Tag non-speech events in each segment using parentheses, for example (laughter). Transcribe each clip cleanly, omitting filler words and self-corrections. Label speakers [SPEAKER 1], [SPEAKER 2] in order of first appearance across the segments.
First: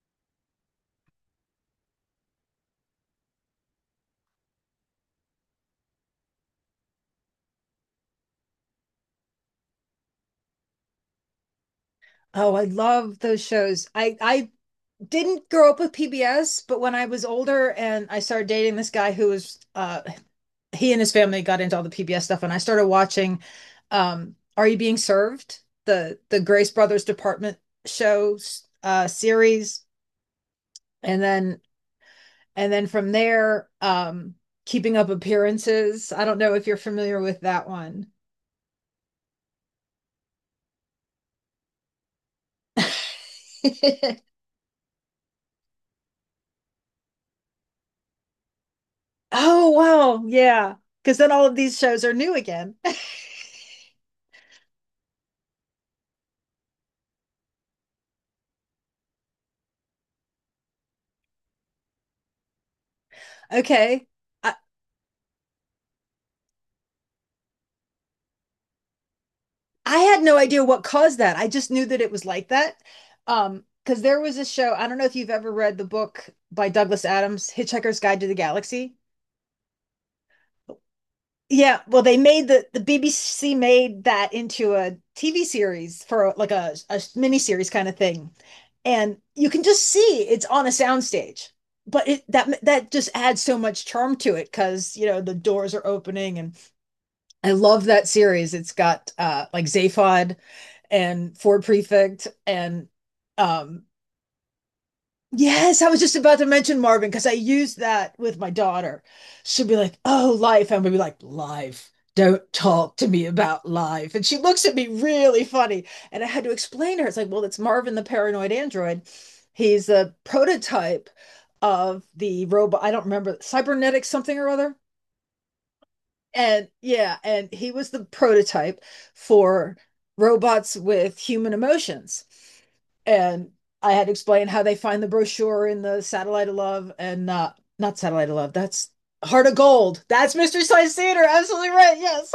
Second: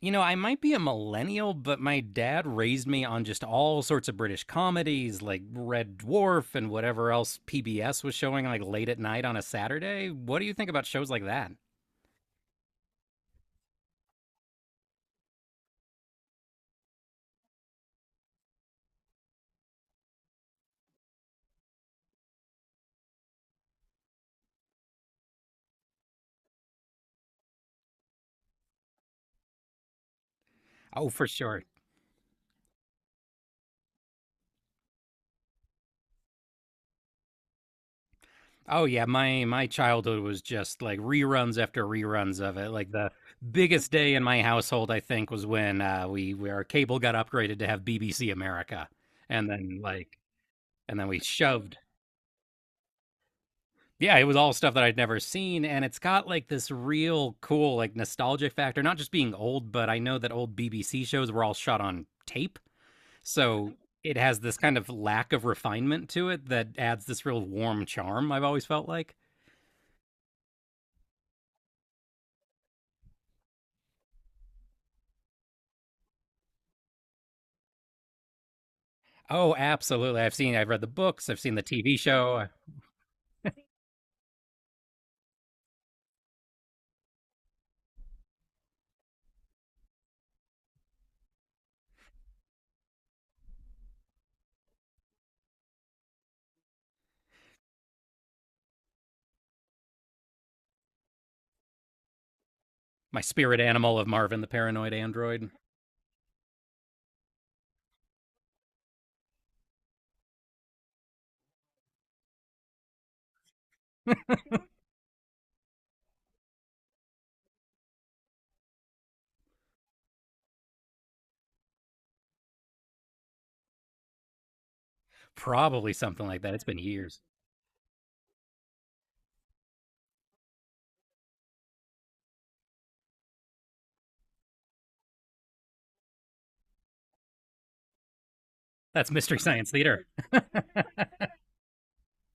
[SPEAKER 1] I might be a millennial, but my dad raised me on just all sorts of British comedies like Red Dwarf and whatever else PBS was showing like late at night on a Saturday. What do you think about shows like that?
[SPEAKER 2] Oh, I love those shows. I didn't grow up with PBS, but when I was older and I started dating this guy who was he and his family got into all the PBS stuff, and I started watching Are You Being Served? The Grace Brothers Department shows, series.
[SPEAKER 1] Oh,
[SPEAKER 2] and
[SPEAKER 1] for
[SPEAKER 2] then
[SPEAKER 1] sure.
[SPEAKER 2] and then from there, Keeping Up Appearances. I don't know if you're familiar with that one.
[SPEAKER 1] Oh yeah, my childhood was just like reruns after reruns of it. Like the biggest day in
[SPEAKER 2] (laughs)
[SPEAKER 1] my household, I think, was when we our cable got upgraded to have BBC America, and
[SPEAKER 2] Oh,
[SPEAKER 1] then like
[SPEAKER 2] wow. Yeah.
[SPEAKER 1] and then
[SPEAKER 2] Because
[SPEAKER 1] we
[SPEAKER 2] then all of
[SPEAKER 1] shoved.
[SPEAKER 2] these shows are new again. (laughs)
[SPEAKER 1] Yeah, it was all stuff that I'd never seen, and it's got like this real cool, like nostalgic factor. Not just being old, but I know that old BBC shows were all shot on tape, so
[SPEAKER 2] Okay.
[SPEAKER 1] it has
[SPEAKER 2] I,
[SPEAKER 1] this kind of lack of refinement to it that adds this real warm charm, I've always felt like.
[SPEAKER 2] I had no idea what caused that. I just knew that it was like that. Because there was a show, I don't know if you've ever read the book by Douglas Adams, Hitchhiker's Guide to the Galaxy.
[SPEAKER 1] Oh, absolutely. I've seen, I've read the books, I've seen the
[SPEAKER 2] Yeah,
[SPEAKER 1] TV
[SPEAKER 2] well, they
[SPEAKER 1] show,
[SPEAKER 2] made the BBC made that into a TV series for like a mini series kind of thing. And you can just see it's on a soundstage. But it that that just adds so much charm to it because, you know, the doors are opening and I love that series. It's got like Zaphod and Ford Prefect, and
[SPEAKER 1] my spirit
[SPEAKER 2] um
[SPEAKER 1] animal of Marvin the Paranoid Android.
[SPEAKER 2] yes, I was just about to mention Marvin because I used that with my daughter. She'll be like, "Oh, life," and we'll be like, "Life." Don't talk to me about life. And she looks at me really funny. And I had to explain to her, it's like, well, it's Marvin the paranoid android. He's a prototype of the robot. I don't remember, cybernetic something or other.
[SPEAKER 1] Probably something like that. It's
[SPEAKER 2] And
[SPEAKER 1] been
[SPEAKER 2] yeah,
[SPEAKER 1] years.
[SPEAKER 2] and he was the prototype for robots with human emotions. And I had explained how they find the brochure in the Satellite of Love, and not Satellite of Love. That's
[SPEAKER 1] That's Mystery
[SPEAKER 2] Heart of
[SPEAKER 1] Science
[SPEAKER 2] Gold.
[SPEAKER 1] Theater.
[SPEAKER 2] That's Mystery
[SPEAKER 1] (laughs)
[SPEAKER 2] Science Theater. Absolutely right. Yes.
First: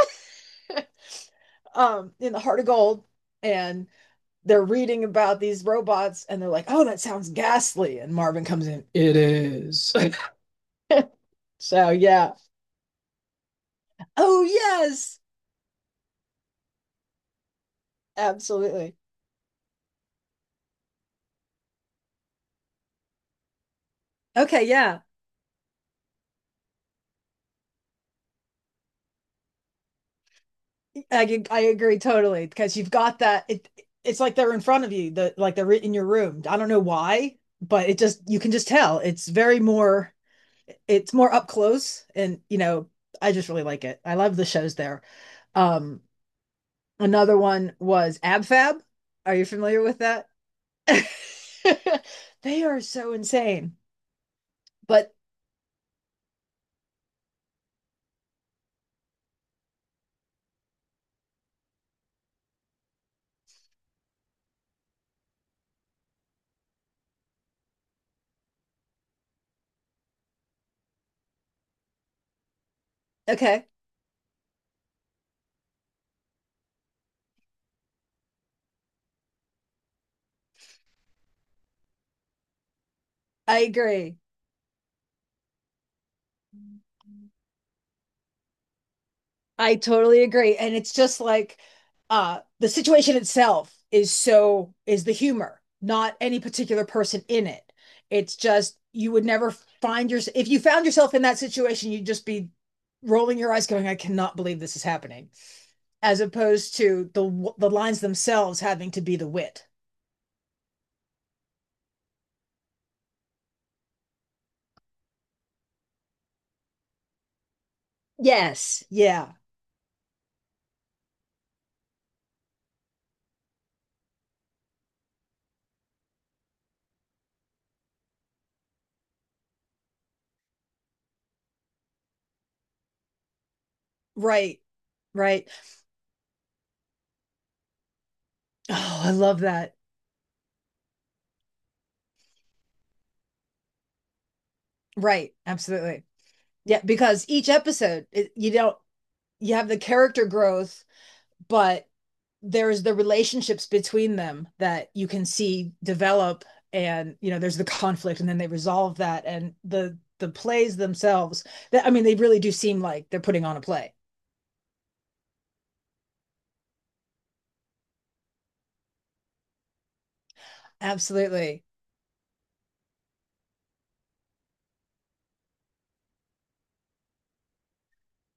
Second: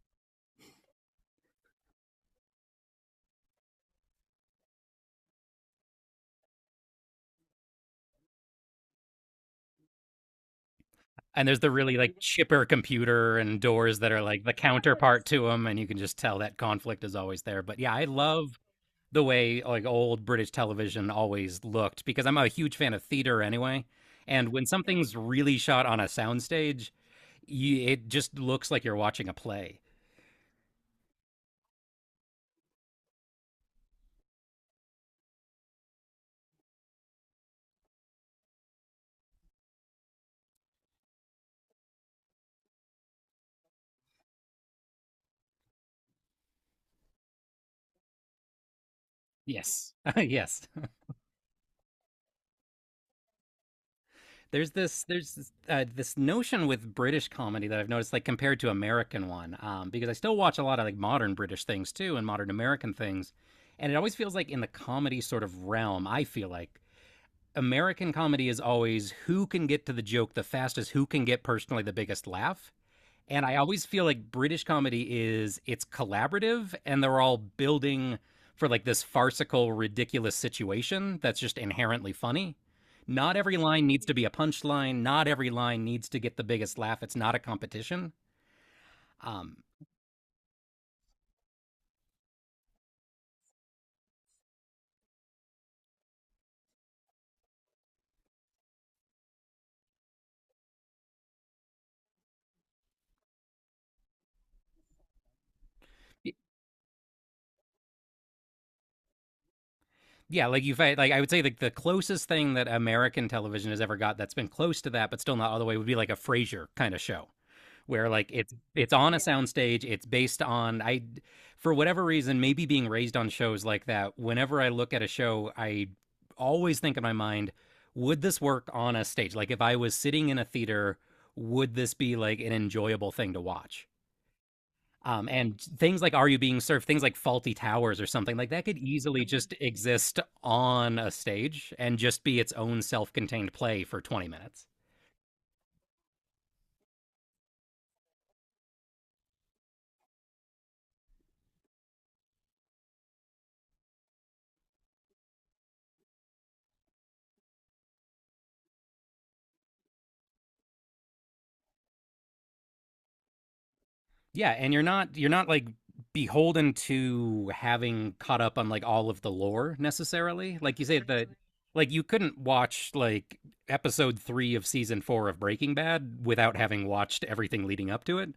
[SPEAKER 2] (laughs) In the Heart of Gold, and they're reading about these robots, and they're like, "Oh, that sounds ghastly." And Marvin comes in. It is.
[SPEAKER 1] and there's
[SPEAKER 2] (laughs)
[SPEAKER 1] the
[SPEAKER 2] So
[SPEAKER 1] really like
[SPEAKER 2] yeah.
[SPEAKER 1] chipper computer and doors that are like
[SPEAKER 2] Oh
[SPEAKER 1] the
[SPEAKER 2] yes,
[SPEAKER 1] counterpart to them, and you can just tell that conflict is always there, but yeah, I love
[SPEAKER 2] absolutely.
[SPEAKER 1] the way like old British television always looked, because I'm a huge fan of theater anyway. And
[SPEAKER 2] Okay,
[SPEAKER 1] when
[SPEAKER 2] yeah.
[SPEAKER 1] something's really shot on a soundstage, you, it just looks like you're watching a play.
[SPEAKER 2] I I agree totally because you've got that, it's like they're in front of you, the like they're in your room. I don't know why, but it just you can just tell. It's very more, it's more up close, and you know, I just really like it. I love the shows there. Um Another one was Ab Fab. Are you familiar
[SPEAKER 1] Yes,
[SPEAKER 2] with
[SPEAKER 1] (laughs)
[SPEAKER 2] that?
[SPEAKER 1] yes.
[SPEAKER 2] (laughs) They are so insane.
[SPEAKER 1] There's this
[SPEAKER 2] But
[SPEAKER 1] there's this, uh, this notion with British comedy that I've noticed, like compared to American one, because I still watch a lot of like modern British things too and modern American things, and it always feels like in the comedy sort of realm, I feel like American comedy is always who can get to the joke the fastest, who can get personally the biggest laugh, and I
[SPEAKER 2] okay,
[SPEAKER 1] always feel like British comedy is it's collaborative and they're all building for like this farcical, ridiculous situation that's just inherently funny. Not every
[SPEAKER 2] I
[SPEAKER 1] line needs to
[SPEAKER 2] agree.
[SPEAKER 1] be a punchline. Not every line needs to get the biggest laugh. It's not a competition. Um,
[SPEAKER 2] I totally agree. And it's just like the situation itself is so is the humor, not any particular person in it. It's just you would never find yourself, if you found yourself in that situation, you'd just be rolling your eyes going, I cannot believe this is happening, as opposed to the lines themselves having to be the wit.
[SPEAKER 1] yeah, like you have, like I would say like the closest thing that American television has ever got that's been close to that, but still not all the way, would be like a Frasier kind of show where like it's
[SPEAKER 2] Yes.
[SPEAKER 1] it's on a
[SPEAKER 2] Yeah,
[SPEAKER 1] soundstage, it's based on, I, for whatever reason, maybe being raised on shows like that, whenever I look at a show I always think in my mind, would this work on a stage? Like if I was sitting in a theater, would this be like an enjoyable thing to watch?
[SPEAKER 2] right. Right.
[SPEAKER 1] And things like Are You Being Served, things like Faulty Towers, or something like that could
[SPEAKER 2] Oh, I
[SPEAKER 1] easily
[SPEAKER 2] love
[SPEAKER 1] just
[SPEAKER 2] that.
[SPEAKER 1] exist on a stage and just be its own self-contained play for 20 minutes.
[SPEAKER 2] Right. Absolutely. Yeah, because each episode it, you don't, you have the character growth, but there's the relationships between them that you can see develop, and you know there's the conflict and then they resolve that, and the plays themselves, that I mean they really do seem like they're putting on a play.
[SPEAKER 1] Yeah, and you're not like beholden to having caught up on like all of the lore necessarily. Like you say that,
[SPEAKER 2] Absolutely
[SPEAKER 1] like you couldn't watch like episode 3 of season 4 of Breaking Bad without having watched everything leading up to it.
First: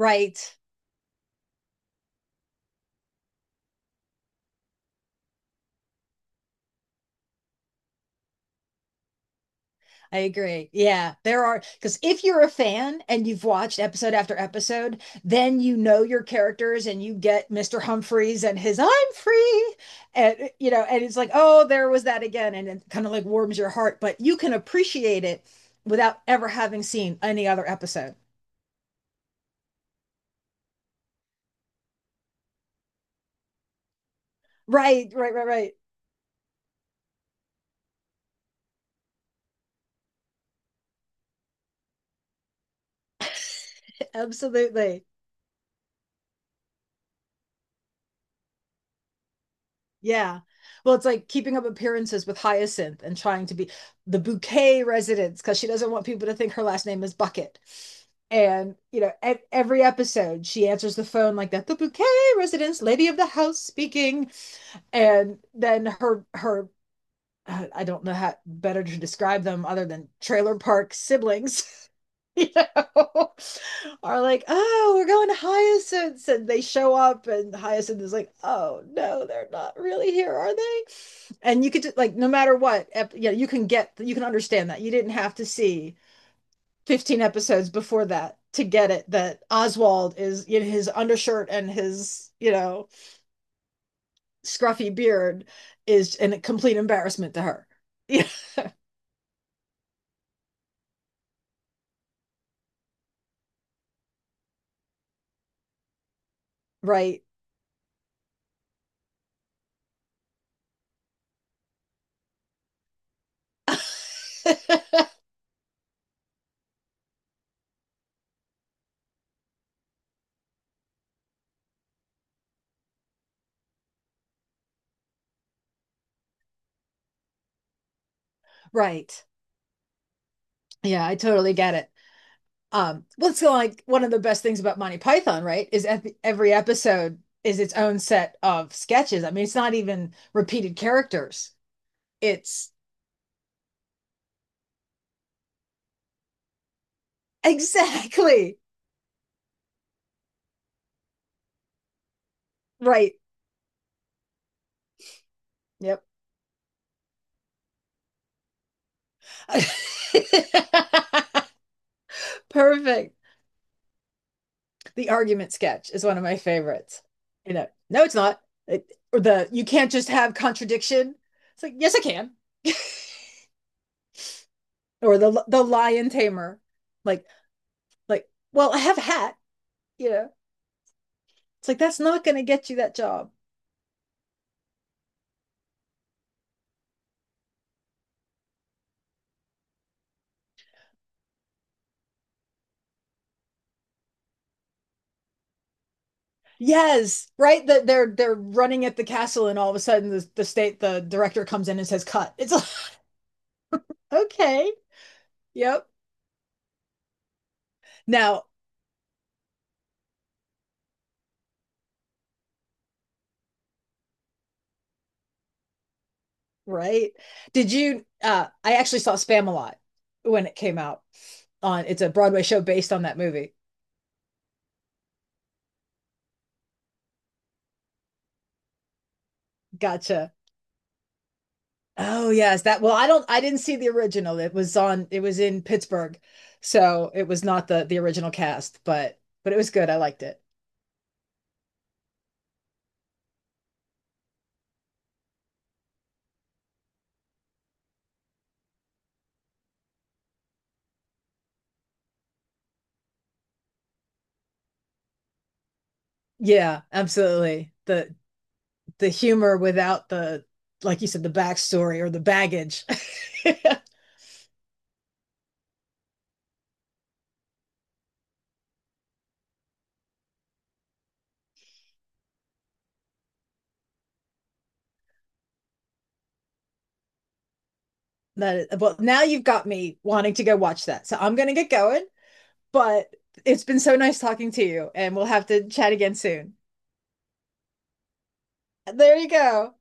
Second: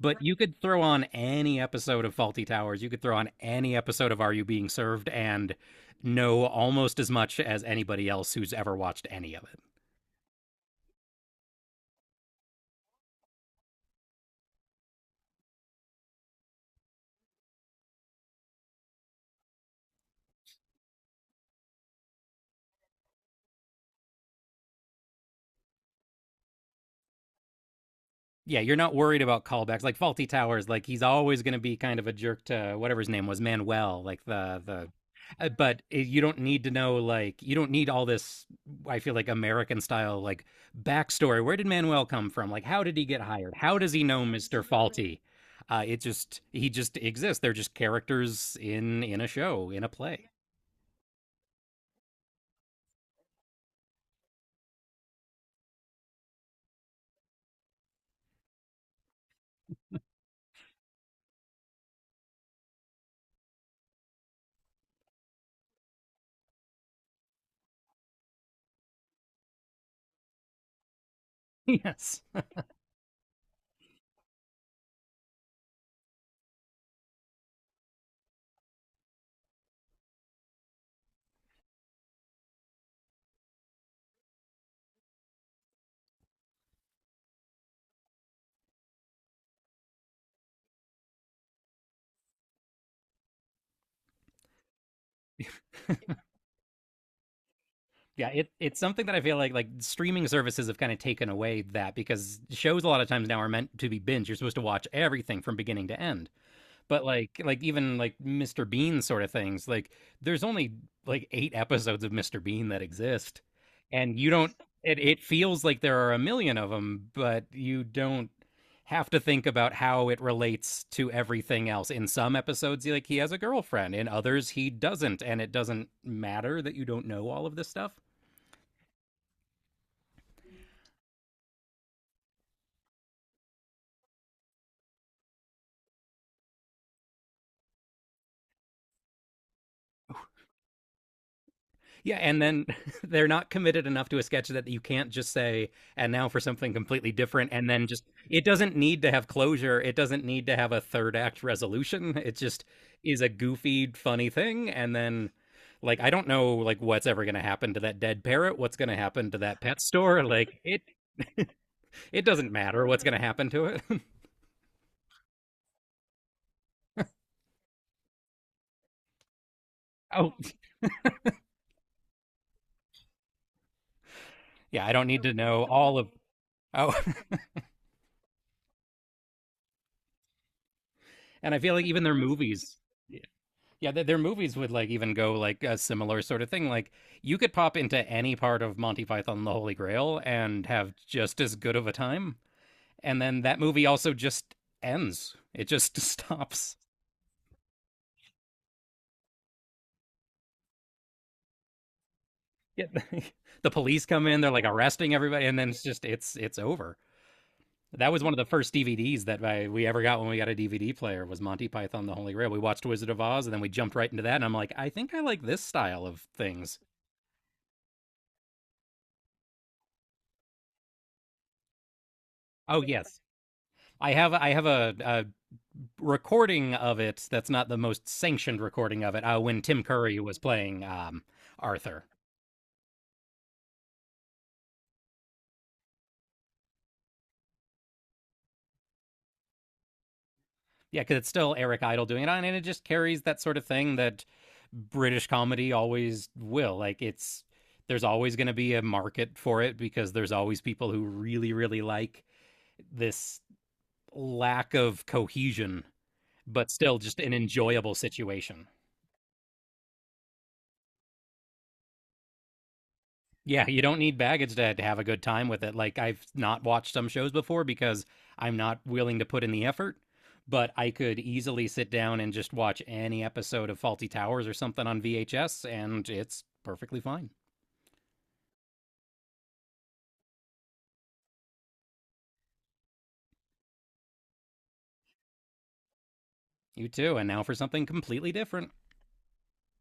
[SPEAKER 1] But you could throw on any episode of Faulty Towers, you could throw on any episode of Are You Being Served and know almost as much as anybody else who's ever watched any of it.
[SPEAKER 2] I agree. Yeah, there are, because if you're a fan and you've watched episode after episode, then you know your characters and you get Mr. Humphreys and his "I'm free," and you know, and it's like, oh, there was that again, and it kind of like warms your heart. But you can appreciate it without ever having seen any other episode.
[SPEAKER 1] Yeah, you're not worried about callbacks like Faulty Towers. Like he's always going to be kind of a jerk to whatever his name was, Manuel. Like
[SPEAKER 2] Right, right, right, right.
[SPEAKER 1] but you don't need to know, like you don't need all this. I feel like American style like backstory. Where did Manuel come from? Like how did he get hired? How does he know Mister
[SPEAKER 2] Absolutely.
[SPEAKER 1] Faulty? It just, he just exists. They're just characters in a show in a play.
[SPEAKER 2] Yeah. Well, it's like Keeping Up Appearances with Hyacinth and trying to be the Bouquet residence because she doesn't want people to think her last name is Bucket. And, you know, at every episode, she answers the phone like that, the Bouquet residence, lady of the house speaking. And then her (sighs) I don't know how better to describe them other than trailer park siblings.
[SPEAKER 1] (laughs) yes.
[SPEAKER 2] (laughs) You know, (laughs) are like, oh, we're going to Hyacinth's, and they show up, and Hyacinth is like, oh no, they're not really here, are they? And you could like, no matter what, you know, you can get, you can understand that you didn't have to see 15 episodes before that to get it that Oswald is in his undershirt and his, you know, scruffy beard is a complete embarrassment to her. (laughs)
[SPEAKER 1] Yeah,
[SPEAKER 2] Yeah,
[SPEAKER 1] it, it's something that I feel like streaming services have kind of taken away that, because shows a lot of times now are meant to be binge. You're supposed to watch everything from beginning to end. But
[SPEAKER 2] right.
[SPEAKER 1] like even like Mr. Bean sort of things, like there's only like eight episodes of Mr. Bean that exist, and you don't. It
[SPEAKER 2] (laughs)
[SPEAKER 1] feels like there are a million of them, but you don't have to think about how it relates to everything else. In some episodes, like he has a girlfriend. In others, he doesn't, and it doesn't matter that you don't know all of this stuff.
[SPEAKER 2] Right. Yeah, I totally get it. Well, it's like one of the best things about Monty Python, right? Is every episode is its own set of sketches. I mean, it's not even repeated characters.
[SPEAKER 1] Yeah, and then
[SPEAKER 2] It's
[SPEAKER 1] (laughs) they're not committed enough to a sketch that you can't just say, and now for something completely
[SPEAKER 2] (laughs)
[SPEAKER 1] different, and then just, it
[SPEAKER 2] exactly
[SPEAKER 1] doesn't need to have closure. It doesn't need to have a third act resolution. It just
[SPEAKER 2] right.
[SPEAKER 1] is a goofy, funny thing. And then, like,
[SPEAKER 2] Yep.
[SPEAKER 1] I don't know, like, what's ever going to happen to that dead parrot? What's going to happen to that pet store?
[SPEAKER 2] (laughs)
[SPEAKER 1] Like, it doesn't matter what's going
[SPEAKER 2] Perfect.
[SPEAKER 1] to happen to it.
[SPEAKER 2] The argument sketch is one of my favorites. You know, no, it's not. It, or the you can't just
[SPEAKER 1] (laughs)
[SPEAKER 2] have
[SPEAKER 1] oh,
[SPEAKER 2] contradiction. It's like, yes, I can. (laughs)
[SPEAKER 1] yeah, I don't
[SPEAKER 2] Or
[SPEAKER 1] need to
[SPEAKER 2] the
[SPEAKER 1] know all of.
[SPEAKER 2] lion tamer.
[SPEAKER 1] Oh,
[SPEAKER 2] Like, Like, well, I have a hat, you know.
[SPEAKER 1] (laughs) and I
[SPEAKER 2] It's
[SPEAKER 1] feel
[SPEAKER 2] like
[SPEAKER 1] like
[SPEAKER 2] that's
[SPEAKER 1] even their
[SPEAKER 2] not going to get
[SPEAKER 1] movies,
[SPEAKER 2] you that job.
[SPEAKER 1] yeah, their movies would like even go like a similar sort of thing. Like you could pop into any part of Monty Python and the Holy Grail and have just as good of a time. And then that movie also just ends. It just stops.
[SPEAKER 2] Yes, right. That they're running at the castle, and all of a sudden the state the director comes in and says cut. It's like
[SPEAKER 1] Yeah. (laughs) the police
[SPEAKER 2] (laughs)
[SPEAKER 1] come in, they're like
[SPEAKER 2] okay,
[SPEAKER 1] arresting everybody, and then it's
[SPEAKER 2] yep.
[SPEAKER 1] just it's over. That was one of the
[SPEAKER 2] Now,
[SPEAKER 1] first DVDs that we ever got when we got a DVD player, was Monty Python and the Holy Grail. We watched Wizard of Oz and then we jumped right into that and I'm like, I think I like this style of things.
[SPEAKER 2] right? Did you? I actually saw Spam a lot when it came out. On it's a Broadway show
[SPEAKER 1] Oh
[SPEAKER 2] based on that
[SPEAKER 1] yes.
[SPEAKER 2] movie.
[SPEAKER 1] I have a recording of it that's not the most sanctioned recording of it, when Tim Curry
[SPEAKER 2] Gotcha.
[SPEAKER 1] was playing Arthur.
[SPEAKER 2] Oh yes, that. Well, I don't. I didn't see the original. It was on. It was in Pittsburgh, so it was not the original cast, but it was good. I liked it.
[SPEAKER 1] Yeah, because it's still Eric Idle doing it on, and it just carries that sort of thing that British comedy always will. Like it's, there's always going to be a market for it because there's always people who really like this lack of cohesion, but
[SPEAKER 2] Yeah,
[SPEAKER 1] still just an
[SPEAKER 2] absolutely.
[SPEAKER 1] enjoyable situation.
[SPEAKER 2] The humor without the, like you said, the backstory or the baggage. (laughs)
[SPEAKER 1] Yeah, you don't need baggage to have a good time with it. Like I've not watched some shows before because I'm not willing to put in the effort, but I could easily sit down and just watch any episode of Faulty Towers or something on VHS and it's perfectly fine.
[SPEAKER 2] That is, well, now you've got me wanting to go watch that. So I'm gonna get going, but it's been so nice talking to you, and we'll have to chat again soon.
[SPEAKER 1] You too. And now for something completely different.
[SPEAKER 2] There you go.